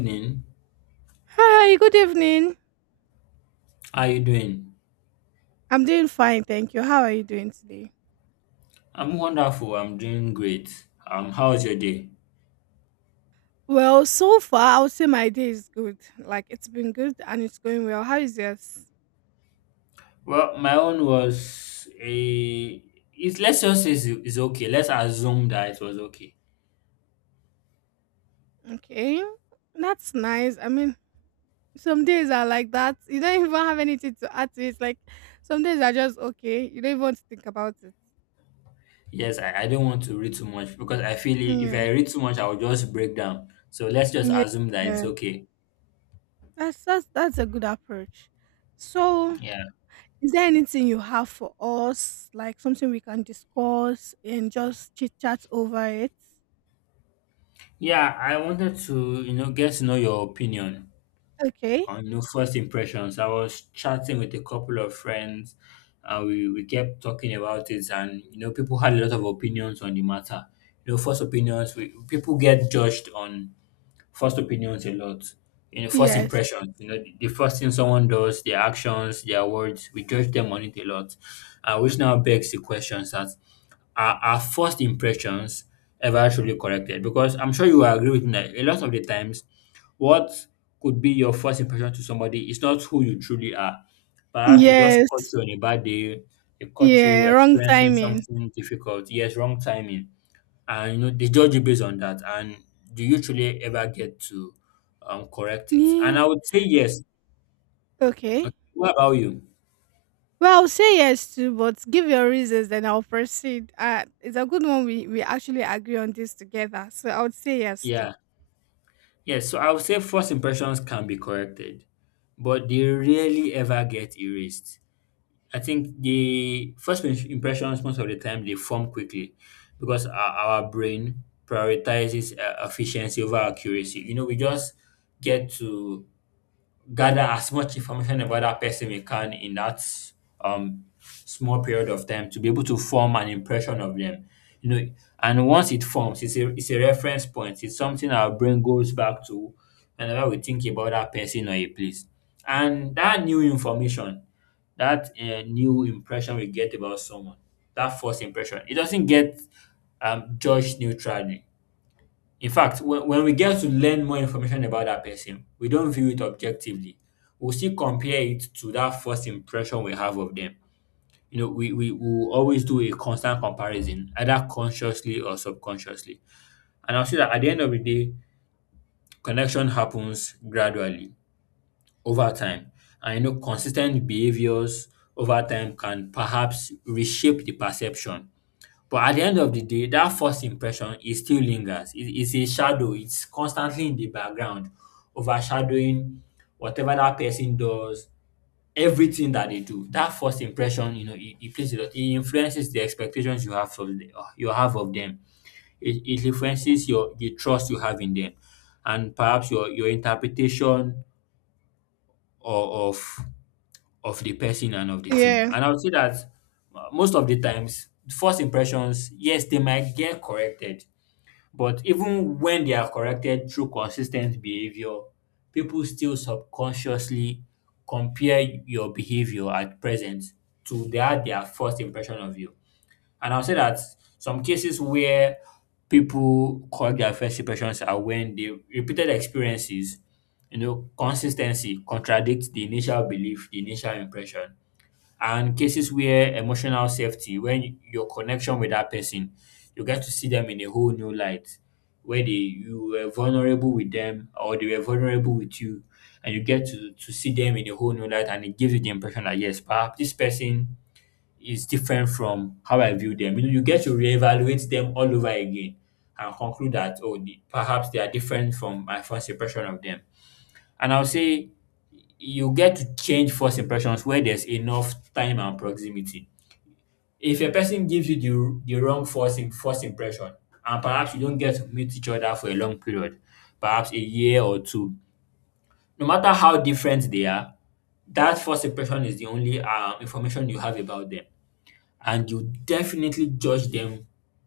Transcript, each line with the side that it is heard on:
left: Evening.
right: Hi, good evening.
left: How are you doing?
right: I'm doing fine, thank you. How are you doing today?
left: I'm wonderful. I'm doing great. How was your day?
right: Well, so far, I would say my day is good. Like, it's been good and it's going well. How is yours?
left: Well, my own was a. Let's just say it's okay. Let's assume that it was okay.
right: Okay, that's nice. I mean, some days are like that. You don't even have anything to add to it. Like, some days are just okay. You don't even want to think about it.
left: Yes, I don't want to read too much because I feel if
right: Yeah,
left: I read too much, I will just break down. So let's just
right: yeah,
left: assume that
right: yeah.
left: it's okay.
right: That's a good approach. So,
left: Yeah.
right: is there anything you have for us, like something we can discuss and just chit chat over it?
left: Yeah, I wanted to, you know, get to know your opinion
right: Okay.
left: on no first impressions. I was chatting with a couple of friends, and we kept talking about it, and you know, people had a lot of opinions on the matter. You know, first opinions we, people get judged on first opinions a lot. You know, first
right: Yes.
left: impressions. You know, the first thing someone does, their actions, their words, we judge them on it a lot. Which now begs the questions that are our first impressions ever truly corrected? Because I'm sure you will agree with me that a lot of the times, what could be your first impression to somebody is not who you truly are. Perhaps they just caught
right: Yes.
left: you on a bad day, they caught you
right: Yeah, wrong
left: experiencing
right: timing.
left: something difficult, yes, wrong timing, and you know, they judge you based on that. And do you truly ever get to correct it? And
right: Yeah.
left: I would say yes. Okay,
right: Okay.
left: what about you?
right: Well, I'll say yes too, but give your reasons, then I'll proceed. It's a good one. We actually agree on this together, so I would say yes too.
left: Yeah. Yes. So I would say first impressions can be corrected, but they rarely ever get erased. I think the first impressions most of the time they form quickly because our brain prioritizes efficiency over accuracy. You know, we just get to gather as much information about that person we can in that small period of time to be able to form an impression of them, you know. And once it forms, it's a, it's a reference point, it's something our brain goes back to whenever we think about that person or a place. And that new information, that new impression we get about someone, that first impression, it doesn't get judged neutrally. In fact, when we get to learn more information about that person, we don't view it objectively. We'll still compare it to that first impression we have of them. You know, we will always do a constant comparison, either consciously or subconsciously. And I'll say that at the end of the day, connection happens gradually over time. And you know, consistent behaviors over time can perhaps reshape the perception, but at the end of the day, that first impression, it still lingers. It, it's a shadow. It's constantly in the background, overshadowing whatever that person does, everything that they do. That first impression, you know, it plays a lot. It influences the expectations you have of the, you have of them. It influences your the trust you have in them, and perhaps your interpretation of of, of the person and of the thing.
right: Yeah.
left: And I would say that most of the times first impressions, yes, they might get corrected, but even when they are corrected through consistent behavior, people still subconsciously compare your behavior at present to that their first impression of you. And I'll say that some cases where people correct their first impressions are when the repeated experiences, you know, consistency contradicts the initial belief, the initial impression, and cases where emotional safety, when your connection with that person, you get to see them in a whole new light, where they you were vulnerable with them or they were vulnerable with you, and you get to see them in a whole new light, and it gives you the impression that yes, perhaps this person is different from how I view them. You know, you get to reevaluate them all over again and conclude that oh perhaps they are different from my first impression of them. And I'll say you get to change first impressions where there's enough time and proximity. If a person gives you the wrong first impression, and perhaps you don't get to meet each other for a long period, perhaps a year or two, no matter how different they are, that first impression is the only information you have about them. And you definitely judge them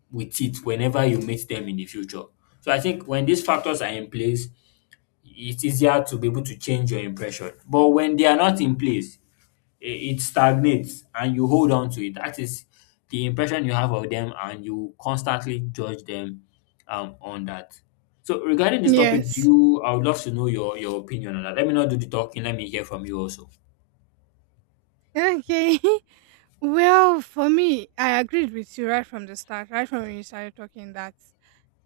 left: with it whenever you meet them in the future. So I think when these factors are in place, it's easier to be able to change your impression. But when they are not in place, i- it stagnates and you hold on to it. That is the impression you have of them, and you constantly judge them on that. So regarding this topic, do
right: Yes.
left: you? I would love to know your opinion on that. Let me not do the talking. Let me hear from you also.
right: Okay. Well, for me, I agreed with you right from the start, right from when you started talking that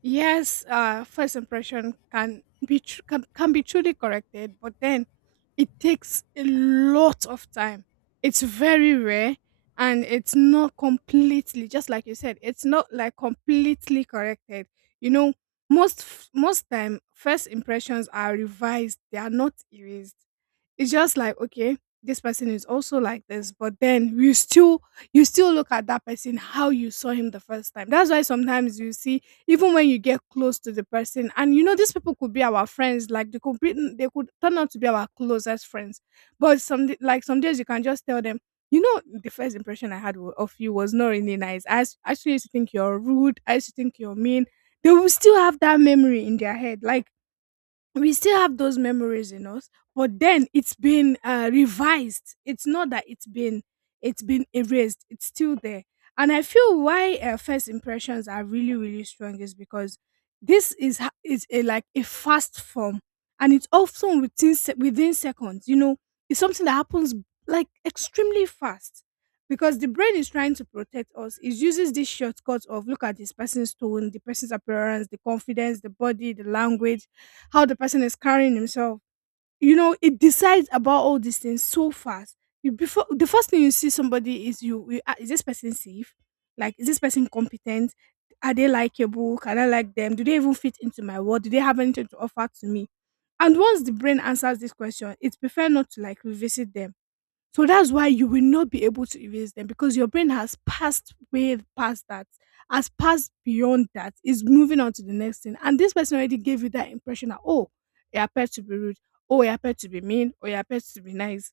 right: yes, first impression can can be truly corrected, but then it takes a lot of time. It's very rare, and it's not completely just like you said. It's not like completely corrected. You know, most time first impressions are revised. They are not erased. It's just like okay, this person is also like this, but then you still look at that person how you saw him the first time. That's why sometimes you see even when you get close to the person, and you know these people could be our friends, like they could turn out to be our closest friends. But like some days you can just tell them, you know, the first impression I had of you was not really nice. I actually used to think you're rude. I used to think you're mean. They will still have that memory in their head. Like we still have those memories in us, but then it's been revised. It's not that it's been, it's been erased. It's still there. And I feel why first impressions are really strong is because this is like a fast form, and it's often within within seconds, you know. It's something that happens like extremely fast, because the brain is trying to protect us. It uses this shortcut of look at this person's tone, the person's appearance, the confidence, the body, the language, how the person is carrying himself. You know, it decides about all these things so fast. You before the first thing you see somebody is is this person safe? Like, is this person competent? Are they likable? Can I like them? Do they even fit into my world? Do they have anything to offer to me? And once the brain answers this question, it prefers not to like revisit them. So that's why you will not be able to erase them, because your brain has passed way past that, has passed beyond that, is moving on to the next thing. And this person already gave you that impression that, oh, he appeared to be rude, oh, he appeared to be mean, or he appeared to be nice.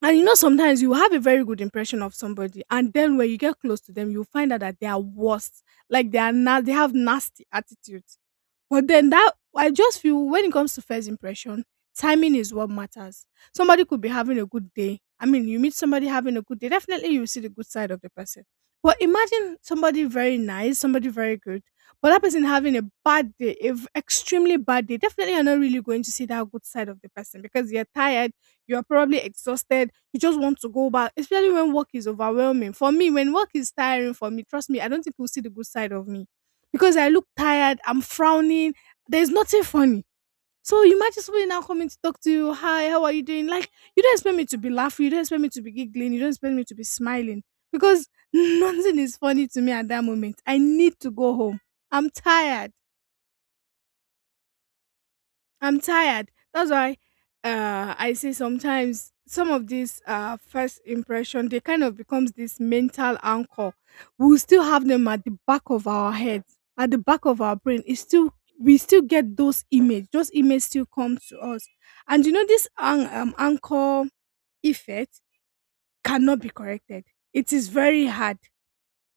right: And you know, sometimes you have a very good impression of somebody, and then when you get close to them, you find out that they are worse. They have nasty attitudes. But then that, I just feel when it comes to first impression, timing is what matters. Somebody could be having a good day. I mean, you meet somebody having a good day, definitely you see the good side of the person. But imagine somebody very nice, somebody very good, but that person having a bad day, a extremely bad day. Definitely, you're not really going to see that good side of the person, because you're tired, you're probably exhausted, you just want to go back. Especially when work is overwhelming. For me, when work is tiring for me, trust me, I don't think you'll see the good side of me, because I look tired, I'm frowning, there's nothing funny. So you might just be now coming to talk to you. Hi, how are you doing? Like, you don't expect me to be laughing, you don't expect me to be giggling, you don't expect me to be smiling, because nothing is funny to me at that moment. I need to go home. I'm tired. I'm tired. That's why I say sometimes some of these first impression they kind of becomes this mental anchor. We still have them at the back of our heads, at the back of our brain. It's still We still get those images. Those images still come to us, and you know this anchor effect cannot be corrected. It is very hard.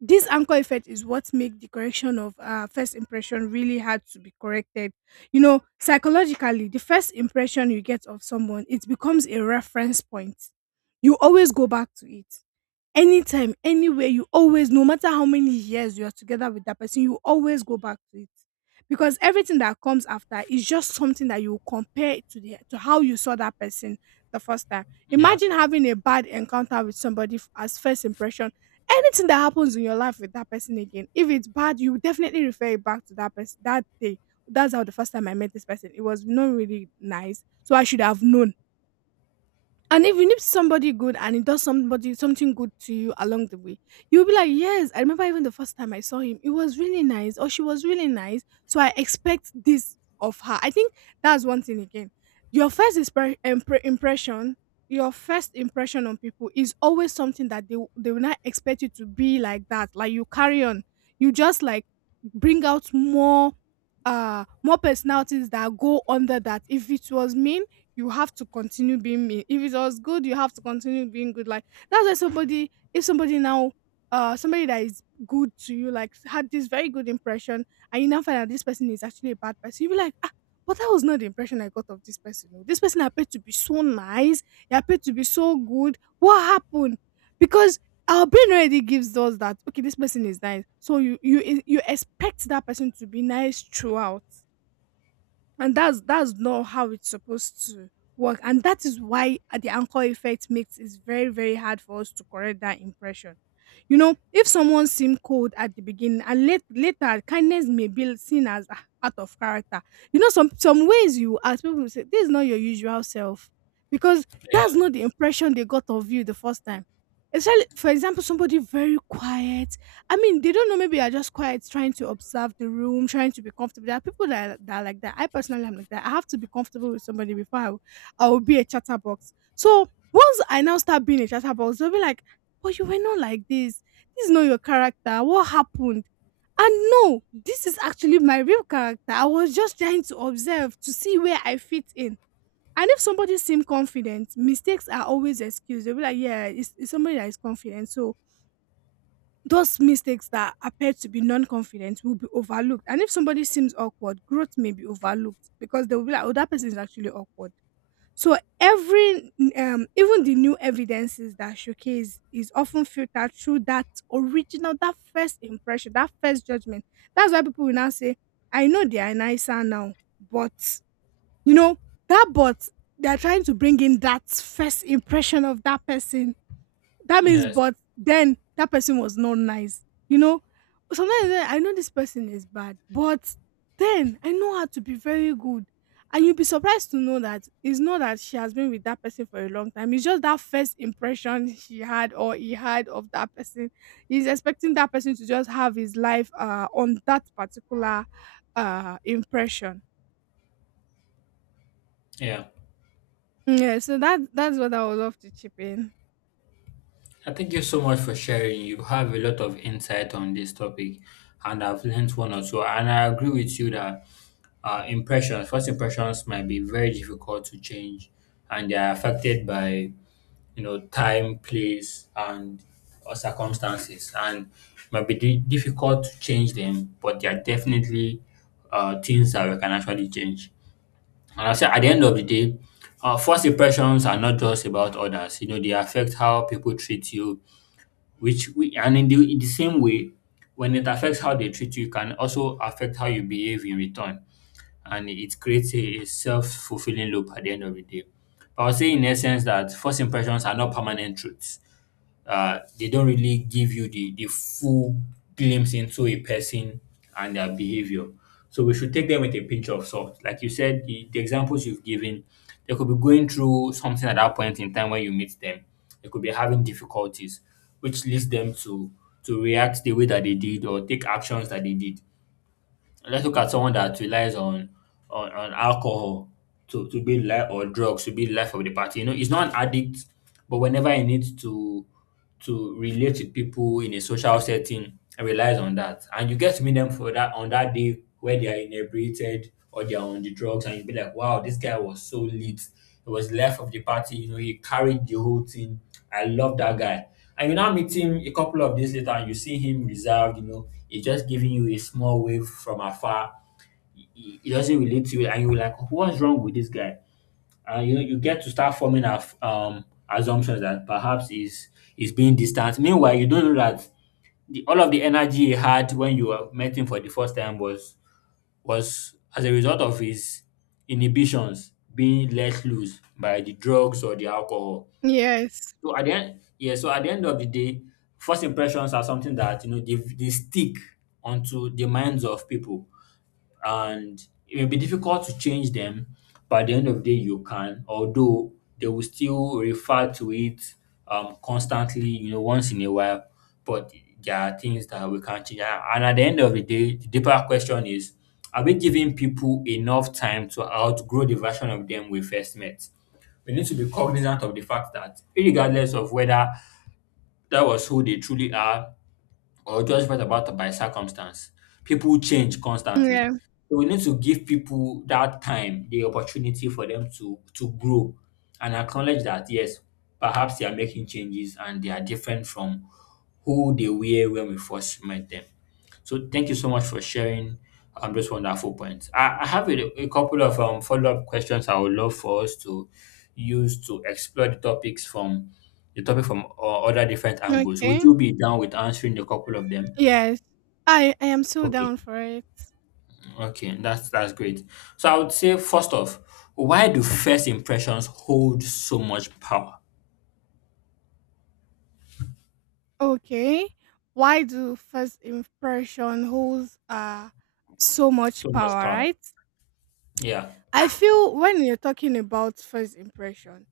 right: This anchor effect is what makes the correction of first impression really hard to be corrected. You know, psychologically, the first impression you get of someone, it becomes a reference point. You always go back to it. Anytime, anywhere, you always, no matter how many years you are together with that person, you always go back to it. Because everything that comes after is just something that you compare it to, the to how you saw that person the first time.
left: Yeah.
right: Imagine having a bad encounter with somebody as first impression. Anything that happens in your life with that person again, if it's bad, you definitely refer it back to that person that day. That's how the first time I met this person, it was not really nice. So I should have known. And even if somebody good, and he does somebody something good to you along the way, you'll be like, yes, I remember even the first time I saw him, it was really nice, or she was really nice. So I expect this of her. I think that's one thing again. Your first impression, your first impression on people is always something that they will not expect you to be like that. Like, you carry on, you just like bring out more, more personalities that go under that. If it was mean, you have to continue being me. If it was good, you have to continue being good. Like that's why somebody, if somebody now, somebody that is good to you, like had this very good impression, and you now find out this person is actually a bad person, you be like, ah, but that was not the impression I got of this person. Oh. This person appeared to be so nice. He appeared to be so good. What happened? Because our brain already gives us that okay, this person is nice. So you expect that person to be nice throughout, and that's not how it's supposed to work. And that is why the anchor effect makes it very hard for us to correct that impression. You know, if someone seemed cold at the beginning, and late, later kindness may be seen as ah, out of character. You know, some ways you ask people will say this is not your usual self, because
left: Yeah.
right: that's not the impression they got of you the first time. Especially for example, somebody very quiet. I mean, they don't know. Maybe you're just quiet, trying to observe the room, trying to be comfortable. There are people that are like that. I personally am like that. I have to be comfortable with somebody before I will be a chatterbox. So once I now start being a chatterbox, they'll be like, "But you were not like this. This is not your character. What happened?" And no, this is actually my real character. I was just trying to observe to see where I fit in. And if somebody seems confident, mistakes are always excused. They'll be like, "Yeah, it's somebody that is confident." So those mistakes that appear to be non confident will be overlooked. And if somebody seems awkward, growth may be overlooked, because they will be like, oh, that person is actually awkward. So every even the new evidences that showcase is often filtered through that original, that first impression, that first judgment. That's why people will now say, I know they are nicer now, but you know, that but they are trying to bring in that first impression of that person. That means,
left: Yes.
right: but then that person was not nice. You know, sometimes eh, I know this person is bad, but then I know her to be very good. And you'll be surprised to know that it's not that she has been with that person for a long time. It's just that first impression she had or he had of that person. He's expecting that person to just have his life on that particular impression.
left: Yeah.
right: Yeah, so that's what I would love to chip in.
left: Thank you so much for sharing. You have a lot of insight on this topic, and I've learned one or two. And I agree with you that impressions, first impressions, might be very difficult to change, and they are affected by, you know, time, place, and or circumstances, and might be difficult to change them. But they are definitely things that we can actually change. And I say at the end of the day, first impressions are not just about others. You know, they affect how people treat you, which we and in the same way, when it affects how they treat you, it can also affect how you behave in return. And it creates a self-fulfilling loop at the end of the day. But I would say in essence that first impressions are not permanent truths. They don't really give you the full glimpse into a person and their behavior. So we should take them with a pinch of salt. Like you said, the examples you've given, they could be going through something at that point in time when you meet them. They could be having difficulties, which leads them to react the way that they did or take actions that they did. Let's look at someone that relies on on alcohol to be life or drugs to be the life of the party. You know, he's not an addict, but whenever he needs to relate with people in a social setting and relies on that. And you get to meet them for that on that day where they are inebriated or they are on the drugs, and you be like, wow, this guy was so lit. He was left of the party. You know, he carried the whole thing. I love that guy. And you now meet him a couple of days later, and you see him reserved. You know, he's just giving you a small wave from afar. He doesn't relate to you, and you're like, what's wrong with this guy? And you know, you get to start forming assumptions that perhaps is being distant. Meanwhile, you don't know that all of the energy he had when you were met him for the first time was as a result of his inhibitions being let loose by the drugs or the alcohol.
right: Yes.
left: So at the end, yeah, so at the end of the day, first impressions are something that you know, they stick onto the minds of people, and it may be difficult to change them, but at the end of the day, you can. Although they will still refer to it constantly, you know, once in a while, but there are things that we can't change. And at the end of the day, the deeper question is, are we giving people enough time to outgrow the version of them we first met? We need to be cognizant of the fact that, regardless of whether that was who they truly are or judgment about by circumstance, people change
right: Yeah.
left: constantly. So we need to give people that time, the opportunity for them to grow, and acknowledge that yes, perhaps they are making changes and they are different from who they were when we first met them. So thank you so much for sharing those wonderful points. I have a couple of follow-up questions I would love for us to use to explore the topics from the topic from other different angles. Would
right: Okay.
left: you be down with answering a couple of them?
right: Yes. I am so
left: Okay,
right: down for it.
left: okay, that's great. So I would say first off, why do first impressions hold so much power?
right: Okay. Why do first impression holds so
left: So
right: much
left: much
right: power,
left: power.
right: right?
left: Yeah,
right: I feel when you're talking about first impression,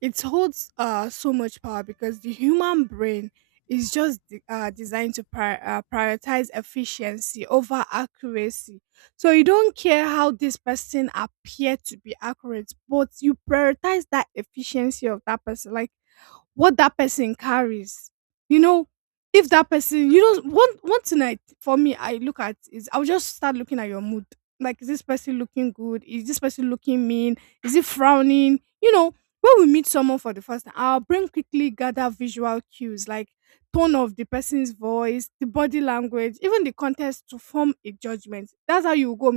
right: it holds so much power because the human brain is just designed to prioritize efficiency over accuracy. So you don't care how this person appear to be accurate, but you prioritize that efficiency of that person. Like what that person carries. You know, if that person, you know, one thing I for me I look at is I'll just start looking at your mood. Like, is this person looking good? Is this person looking mean? Is it frowning? You know, when we meet someone for the first time, our brain quickly gather visual cues like tone of the person's voice, the body language, even the context to form a judgment. That's how you go.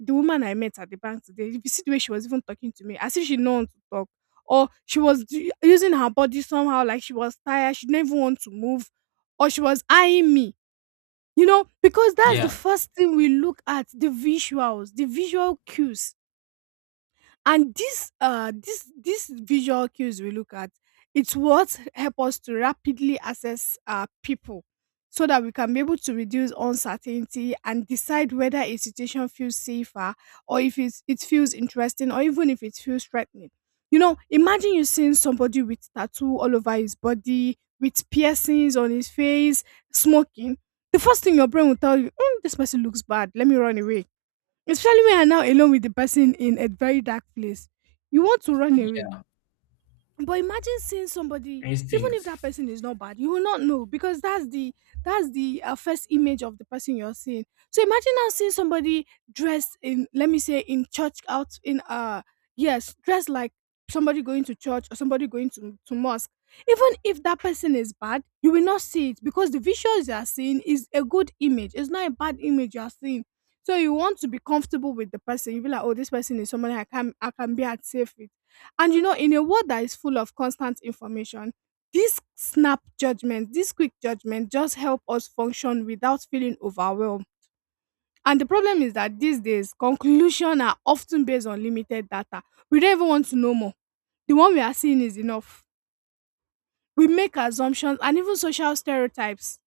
right: The woman I met at the bank today, if you see the way she was even talking to me, as if she didn't want to talk, or she was using her body somehow, like she was tired, she didn't even want to move, or she was eyeing me. You know, because that's the
left: yeah.
right: first thing we look at, the visuals, the visual cues. And this visual cues we look at, it's what help us to rapidly assess people so that we can be able to reduce uncertainty and decide whether a situation feels safer, or if it feels interesting, or even if it feels threatening. You know, imagine you seeing somebody with tattoo all over his body with piercings on his face, smoking. The first thing your brain will tell you, "Mm, this person looks bad, let me run away." Especially when you're now alone with the person in a very dark place. You want to run away. But imagine seeing somebody, even if
left: Instinct.
right: that person is not bad, you will not know because that's the first image of the person you're seeing. So imagine now seeing somebody dressed in, let me say, in church out in yes, dressed like somebody going to church or somebody going to mosque. Even if that person is bad, you will not see it because the visuals you are seeing is a good image. It's not a bad image you are seeing. So you want to be comfortable with the person. You be like, oh, this person is somebody I can be at safe with. And you know, in a world that is full of constant information, this snap judgment, this quick judgment just help us function without feeling overwhelmed. And the problem is that these days, conclusions are often based on limited data. We don't even want to know more. The one we are seeing is enough. We make assumptions and even social stereotypes.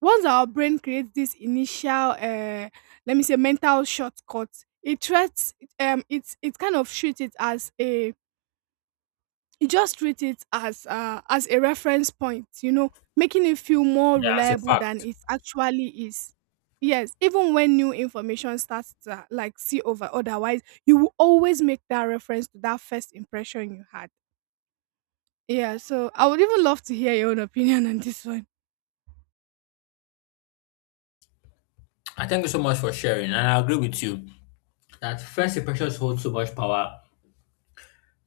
right: Once our brain creates this initial, let me say, mental shortcut, it treats, it kind of treats it as a, you just treat it as a reference point, you know, making it feel more
left: Yeah, as a
right: reliable than
left: fact.
right: it actually is. Yes, even when new information starts to like see over otherwise, you will always make that reference to that first impression you had. Yeah, so I would even love to hear your own opinion on this one.
left: I thank you so much for sharing, and I agree with you that first impressions hold so much power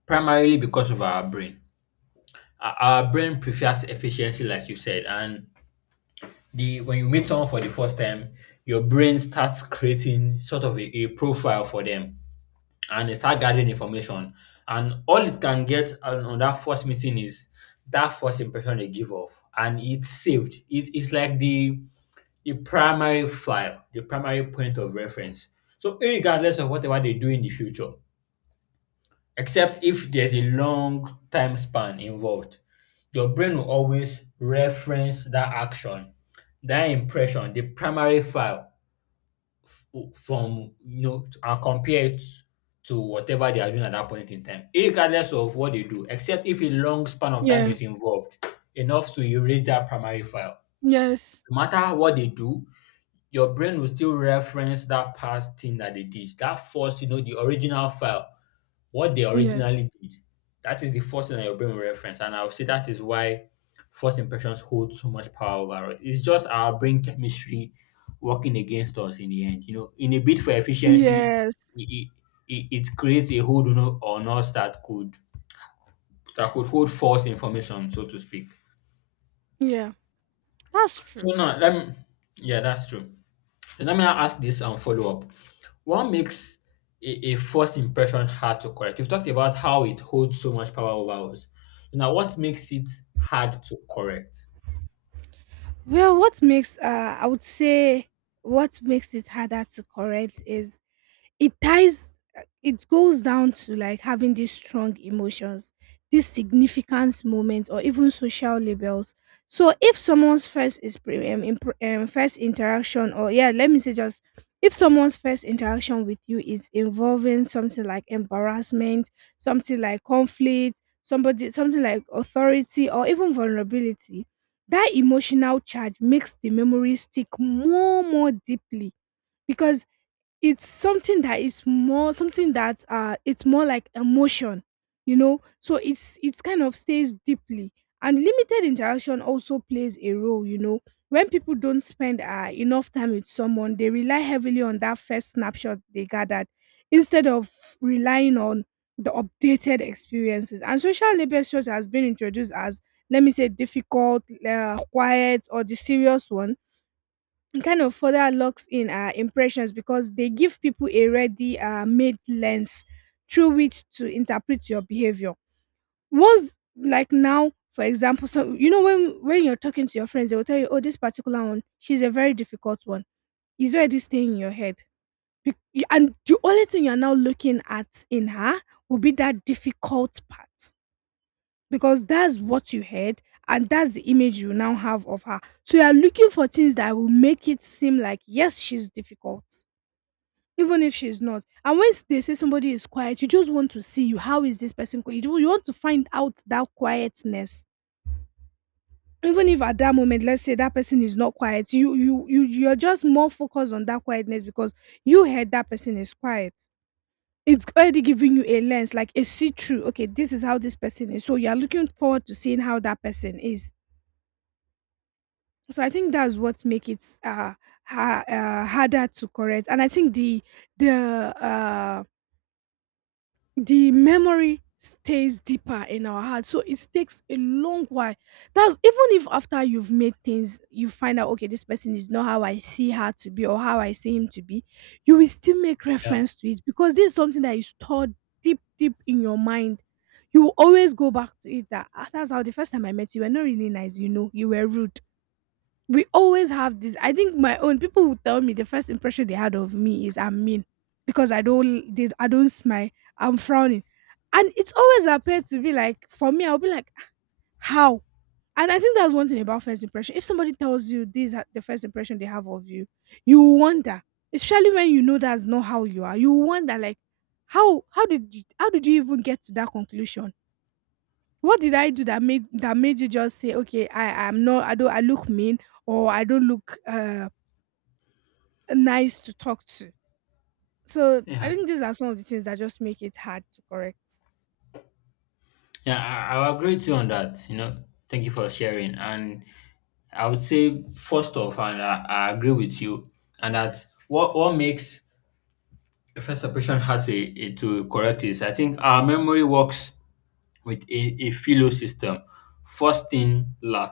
left: primarily because of our brain. Our brain prefers efficiency, like you said, and the when you meet someone for the first time, your brain starts creating sort of a profile for them and they start gathering information. And all it can get on that first meeting is that first impression they give off, and it's saved. It's like the primary file, the primary point of reference. So regardless of whatever they do in the future, except if there's a long time span involved, your brain will always reference that action, that impression, the primary file from and compare it to whatever they are doing at that point in time, regardless of what they do, except if a long span of time
right: Yeah.
left: is involved enough to erase that primary file.
right: Yes.
left: No matter what they do, your brain will still reference that past thing that they did, that first, the original file what they
right: Yeah.
left: originally did. That is the first thing that your brain will reference. And I would say that is why first impressions hold so much power over us. It's just our brain chemistry working against us in the end. You know, in a bid for efficiency,
right: Yes.
left: it, it creates a hold on us that could hold false information, so to speak.
right: Yeah, that's
left: So
right: true.
left: now let me Yeah, that's true. So let me now ask this and follow up. What makes a first impression hard to, correct? We've talked about how it holds so much power over us. Now, what makes it hard to correct?
right: Well, what makes I would say what makes it harder to correct is it ties, it goes down to like having these strong emotions, these significant moments or even social labels. So if someone's first is pre- impr- first interaction or yeah let me say just, if someone's first interaction with you is involving something like embarrassment, something like conflict, somebody something like authority or even vulnerability, that emotional charge makes the memory stick more deeply, because it's something that is more, something that it's more like emotion, you know, so it's kind of stays deeply. And limited interaction also plays a role, you know, when people don't spend enough time with someone, they rely heavily on that first snapshot they gathered instead of relying on the updated experiences. And social labels such has been introduced as, let me say, difficult, quiet, or the serious one, kind of further locks in our impressions because they give people a ready made lens through which to interpret your behavior. Once, like now, for example, so you know when you're talking to your friends, they will tell you, "Oh, this particular one, she's a very difficult one." Is already staying in your head. You- and the only thing you're now looking at in her will be that difficult part, because that's what you heard and that's the image you now have of her. So you are looking for things that will make it seem like yes, she's difficult, even if she's not. And when they say somebody is quiet, you just want to see, you, how is this person quiet. You want to find out that quietness. Even if at that moment, let's say that person is not quiet, you're just more focused on that quietness because you heard that person is quiet. It's already giving you a lens, like a see-through. Okay, this is how this person is. So you are looking forward to seeing how that person is. So I think that's what make it harder to correct, and I think the uh the memory stays deeper in our heart. So it takes a long while. That's even if after you've made things, you find out okay, this person is not how I see her to be or how I see him to be, you will still make
left: Yeah,
right: reference to it because this is something that is stored deep in your mind. You will always go back to it, that, "Ah, that's how the first time I met you, you were not really nice, you know, you were rude." We always have this. I think my own people will tell me the first impression they had of me is I'm mean, because I don't smile. I'm frowning, and it's always appeared to be like for me. I'll be like, how? And I think that's one thing about first impression. If somebody tells you this is the first impression they have of you, you will wonder, especially when you know that's not how you are. You will wonder like, how did you even get to that conclusion? What did I do that made you just say, "Okay, I am not. I don't. I look mean, or I don't look nice to talk to." So I
left: yeah,
right: think these are some of the things that just make it hard to correct.
left: yeah. I agree with you on that. You know, thank you for sharing. And I would say first off, and I agree with you, and that what makes a first impression hard to, to correct is I think our memory works with a philo system first in la,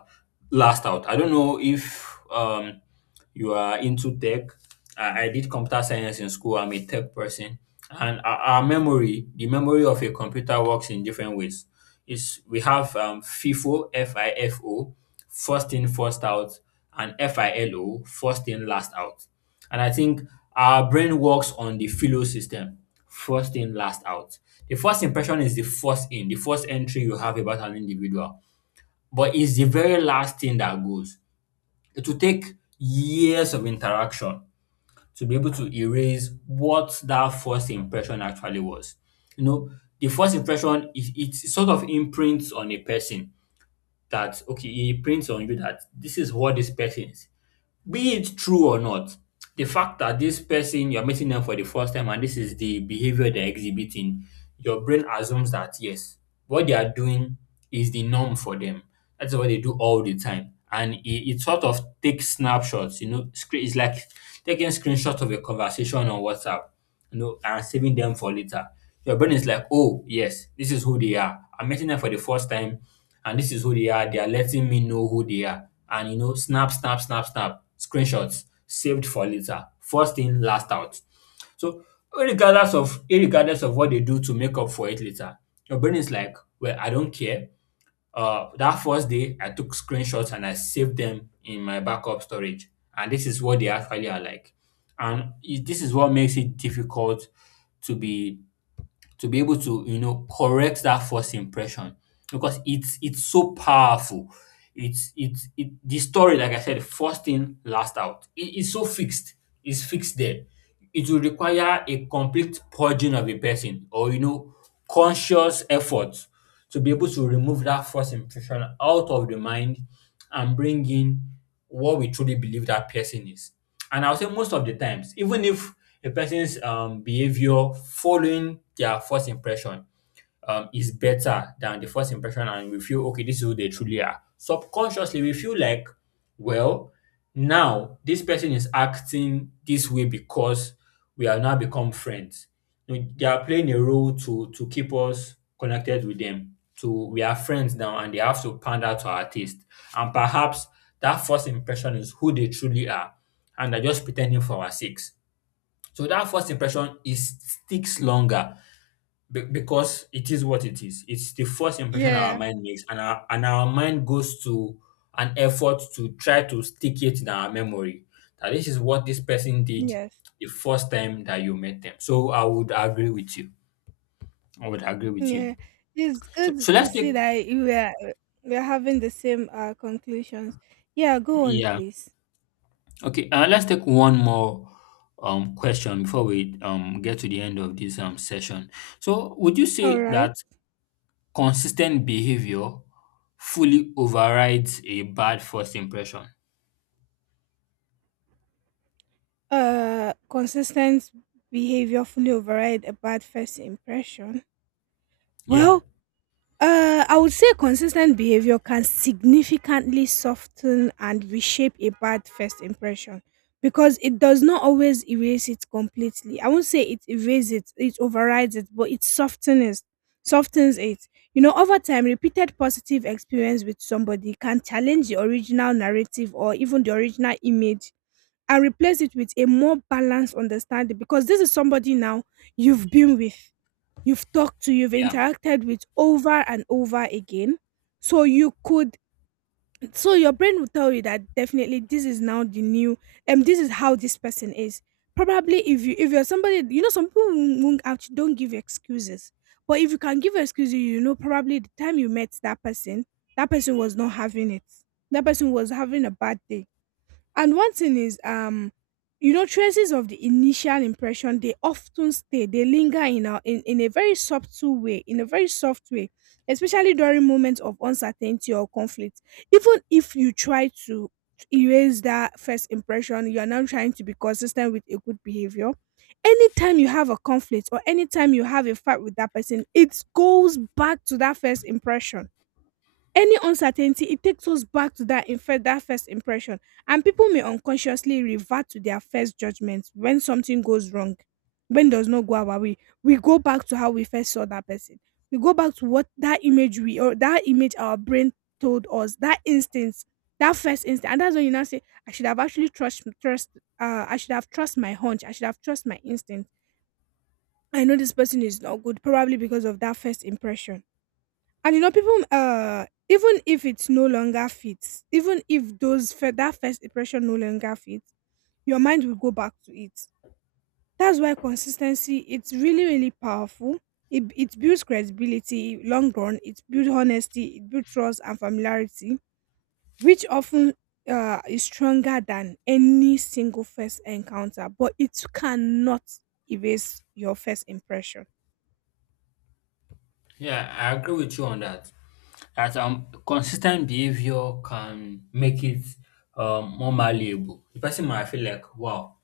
left: last out. I don't know if you are into tech. I did computer science in school. I'm a tech person. And our memory, the memory of a computer works in different ways. It's, we have FIFO, F I F O, first in, first out, and FILO, first in, last out. And I think our brain works on the FILO system, first in, last out. The first impression is the first in, the first entry you have about an individual, but it's the very last thing that goes. It will take years of interaction to be able to erase what that first impression actually was. You know, the first impression is it sort of imprints on a person that okay, it imprints on you that this is what this person is, be it true or not. The fact that this person you're meeting them for the first time and this is the behavior they're exhibiting, your brain assumes that yes, what they are doing is the norm for them. That's what they do all the time. And it sort of takes snapshots, you know, it's like taking screenshots of a conversation on WhatsApp, you know, and saving them for later. Your brain is like, oh, yes, this is who they are. I'm meeting them for the first time, and this is who they are. They are letting me know who they are. And, you know, snap, snap, snap, snap, screenshots saved for later. First in, last out. So, regardless of what they do to make up for it later, your brain is like, well, I don't care. That first day, I took screenshots and I saved them in my backup storage. And this is what they actually are like. And this is what makes it difficult to be to be able to, you know, correct that first impression because it's so powerful. It's it's it the story, like I said, first in, last out. It is so fixed, it's fixed there. It will require a complete purging of a person or, you know, conscious effort to be able to remove that first impression out of the mind and bring in what we truly believe that person is. And I'll say most of the times, even if a person's behavior following their first impression is better than the first impression and we feel okay, this is who they truly are, subconsciously we feel like, well, now this person is acting this way because we have now become friends, you know, they are playing a role to keep us connected with them, so we are friends now and they have to pander to our taste and perhaps that first impression is who they truly are and they're just pretending for our sakes. So that first impression is sticks longer because it is what it is. It's the first impression our
right: Yeah.
left: mind makes, and our mind goes to an effort to try to stick it in our memory that this is what this person did
right: Yes.
left: the first time that you met them. So I would agree with you. I would agree with you.
right: Yeah. It's
left: So, so
right: good to
left: let's
right: see
left: take
right: that you are, we are having the same conclusions. Yeah, go on
left: Yeah,
right: please.
left: okay. Let's take one more question before we get to the end of this session. So would you
right: All
left: say
right: right.
left: that consistent behavior fully overrides a bad first impression.
right: Uh, consistent behavior fully override a bad first impression.
left: Yeah,
right: Well, I would say consistent behavior can significantly soften and reshape a bad first impression, because it does not always erase it completely. I won't say it erases it, it overrides it, but it softens it. You know, over time, repeated positive experience with somebody can challenge the original narrative or even the original image and replace it with a more balanced understanding, because this is somebody now you've been with, you've talked to, you've
left: yeah,
right: interacted with over and over again. So you could, so your brain will tell you that definitely this is now the new, and this is how this person is. Probably if you if you're somebody, you know, some people won't actually don't give you excuses. But if you can give excuses, you know, probably the time you met that person was not having it. That person was having a bad day. And one thing is, you know, traces of the initial impression they often stay, they linger in in a very subtle way, in a very soft way, especially during moments of uncertainty or conflict. Even if you try to erase that first impression, you are now trying to be consistent with a good behavior. Anytime you have a conflict or anytime you have a fight with that person, it goes back to that first impression. Any uncertainty, it takes us back to that first impression, and people may unconsciously revert to their first judgment when something goes wrong, when does not go our way. We go back to how we first saw that person. We go back to what that image we, or that image our brain told us, that instinct, that first instinct, and that's when you now say, I should have actually trust. I should have trust my hunch. I should have trust my instinct. I know this person is not good, probably because of that first impression. And you know, people, even if it's no longer fits, even if that first impression no longer fits, your mind will go back to it. That's why consistency it's really really powerful. It builds credibility long run. It builds honesty. It builds trust and familiarity, which often is stronger than any single first encounter. But it cannot erase your first impression.
left: yeah. I agree with you on that. That consistent behavior can make it more malleable. The person might feel like, wow,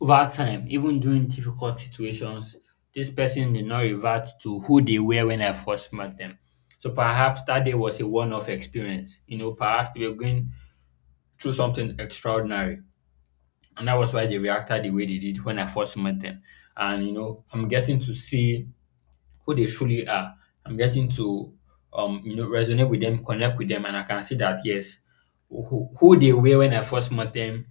left: over time, even during difficult situations, this person did not revert to who they were when I first met them. So perhaps that day was a one-off experience. You know, perhaps they were going through something extraordinary, and that was why they reacted the way they did when I first met them. And, you know, I'm getting to see who they truly are. I'm getting to, you know, resonate with them, connect with them, and I can see that yes, who they were when I first met them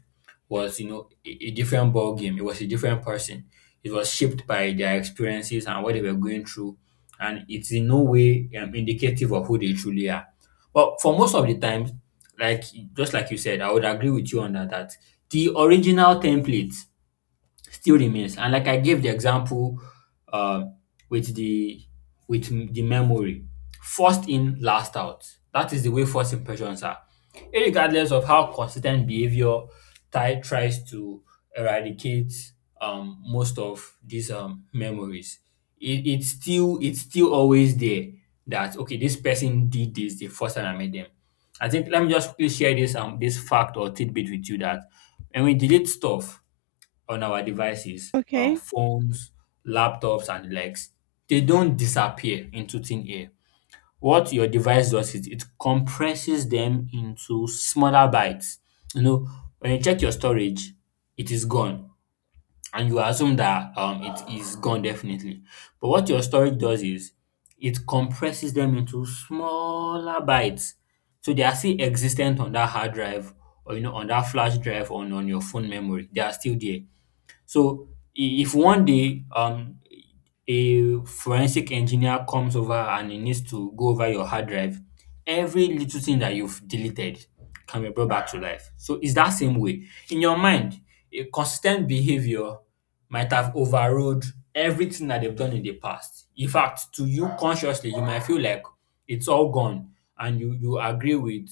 left: was, you know, a different ball game. It was a different person. It was shaped by their experiences and what they were going through, and it's in no way indicative of who they truly are. But for most of the times, like just like you said, I would agree with you on that. That the original template still remains. And like I gave the example um, with the the memory, first in, last out. That is the way first impressions are. Irregardless of how consistent behavior Ty tries to eradicate most of these memories, it's still always there that okay, this person did this the first time I met them. I think let me just quickly share this this fact or tidbit with you, that when we delete stuff on our devices,
right: Okay.
left: phones, laptops, and the likes, they don't disappear into thin air. What your device does is it compresses them into smaller bytes. You know, when you check your storage, it is gone, and you assume that it is gone definitely. But what your storage does is it compresses them into smaller bytes. So they are still existent on that hard drive or, you know, on that flash drive or on your phone memory. They are still there. So if one day a forensic engineer comes over and he needs to go over your hard drive, every little thing that you've deleted can be brought back to life. So it's that same way. In your mind, a consistent behavior might have overrode everything that they've done in the past. In fact, to you consciously, you might feel like it's all gone and you agree with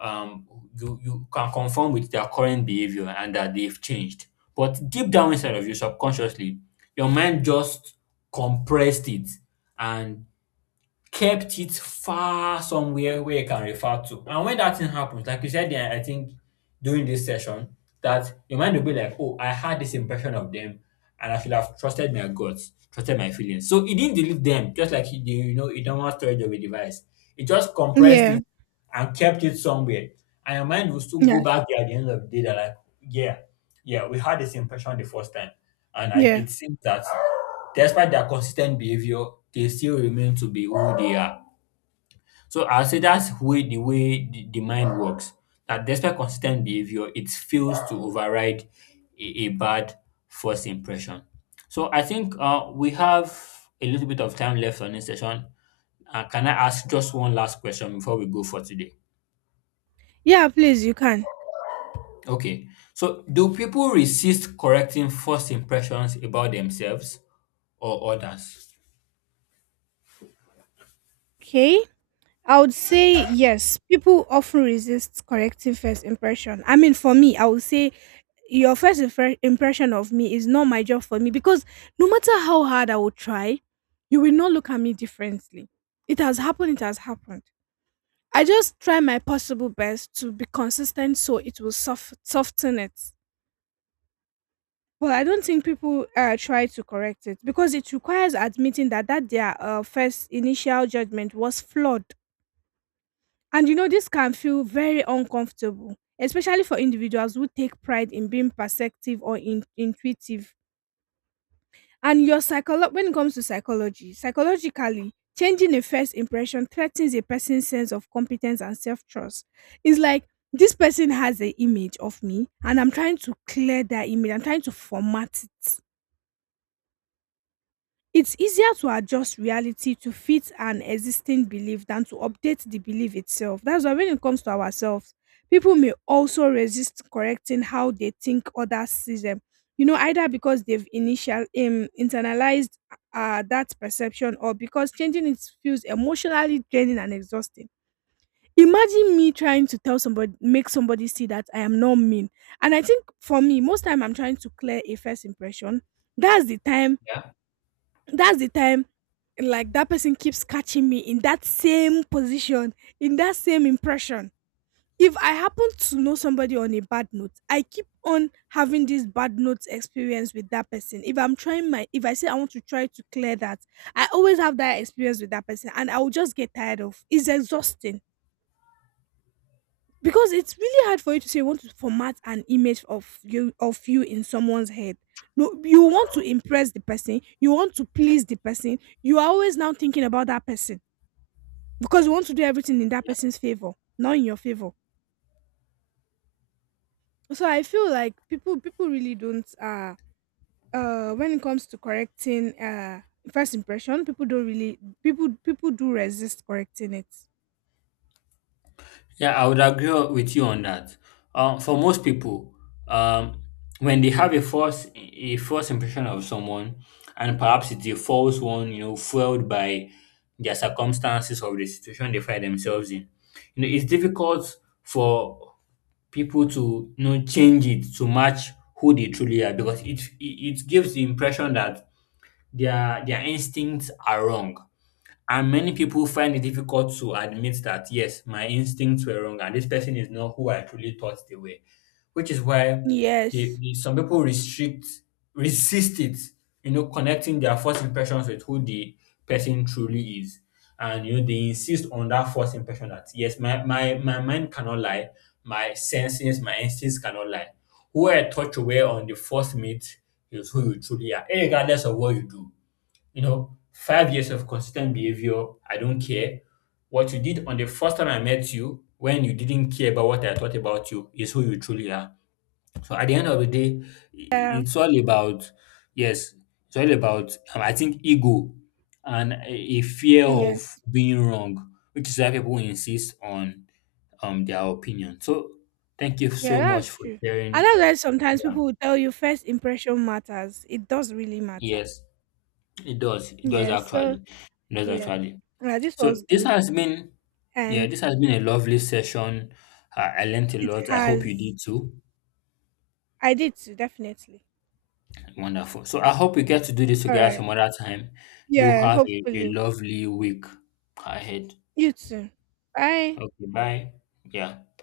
left: um, you can conform with their current behavior and that they've changed. But deep down inside of you, subconsciously, your mind just compressed it and kept it far somewhere where you can refer to. And when that thing happens, like you said, there, I think during this session, that your mind will be like, oh, I had this impression of them and I should have trusted my guts, trusted my feelings. So it didn't delete them, just like you know, a normal storage of a device. It just compressed
right: Yeah.
left: it and kept it somewhere. And your mind will still go
right: Yes.
left: back there at the end of the day that like, yeah, yeah, we had this impression the first time. And
right: Yeah.
left: it seems that despite their consistent behavior, they still remain to be who they are. So I'll say that's way the way the mind works. That despite consistent behavior, it fails to override a bad first impression. So I think we have a little bit of time left on this session. Can I ask just one last question before we go for today?
right: Yeah, please, you can.
left: Okay. So do people resist correcting first impressions about themselves or others?
right: Okay. I would say yes. People often resist correcting first impression. I mean, for me, I would say your impression of me is not my job for me because no matter how hard I would try, you will not look at me differently. It has happened. It has happened. I just try my possible best to be consistent so it will soften it. But I don't think people try to correct it because it requires admitting that their first initial judgment was flawed. And you know, this can feel very uncomfortable, especially for individuals who take pride in being perceptive or intuitive. And when it comes to psychology, psychologically, changing a first impression threatens a person's sense of competence and self trust. It's like this person has an image of me, and I'm trying to clear that image. I'm trying to format it. It's easier to adjust reality to fit an existing belief than to update the belief itself. That's why when it comes to ourselves, people may also resist correcting how they think others see them. You know, either because they've initial internalized that perception or because changing it feels emotionally draining and exhausting. Imagine me trying to tell somebody, make somebody see that I am not mean. And I think for me, most time I'm trying to clear a first impression. That's the time
left: Yeah.
right: that's the time, like, that person keeps catching me in that same position, in that same impression. If I happen to know somebody on a bad note, I keep on having this bad note experience with that person. If I say I want to try to clear that, I always have that experience with that person and I will just get tired of. It's exhausting because it's really hard for you to say you want to format an image of you in someone's head. No, you want to impress the person, you want to please the person, you are always now thinking about that person because you want to do everything in that person's favor, not in your favor. So I feel like people really don't when it comes to correcting first impression, people don't really people do resist correcting it.
left: Yeah, I would agree with you on that. For most people, um, when they have a first impression of someone, and perhaps it's a false one, you know, fueled by their circumstances or the situation they find themselves in, you know, it's difficult for people to, you know, change it to match who they truly are because it gives the impression that their instincts are wrong and many people find it difficult to admit that, yes, my instincts were wrong and this person is not who I truly thought they were, which is why they,
right: Yes.
left: they- some people resist it, you know, connecting their first impressions with who the person truly is. And, you know, they insist on that first impression that, yes, my mind cannot lie, my senses, my instincts cannot lie. Who I thought you were on the first meet is who you truly are, regardless of what you do, you know, 5 years of consistent behavior, I don't care. What you did on the first time I met you, when you didn't care about what I thought about you, is who you truly are. So at the end of the day,
right: Yeah.
left: it's all about, yes, I think, ego and a fear of
right: Yes.
left: being wrong, which is why people insist on their opinion. So thank you
right: Yeah,
left: so much
right: that's
left: for
right: true. And
left: sharing.
right: that's why sometimes
left: Yeah.
right: people will tell you first impression matters. It does really matter.
left: Yes, it does. It does
right: Yeah. So
left: actually. It does
right: yeah.
left: actually.
right: Yeah, this
left: So
right: was
left: this
right: good.
left: has been, yeah,
right: And
left: this has been a lovely session. I learned a
right: it
left: lot. I hope you
right: has.
left: did too.
right: I did too, definitely.
left: Wonderful. So I hope we get to do this
right: All
left: together
right: right.
left: some other time. Do
right: Yeah,
left: have a
right: hopefully.
left: lovely week ahead.
right: You too. Bye.
left: Okay, bye. Yeah.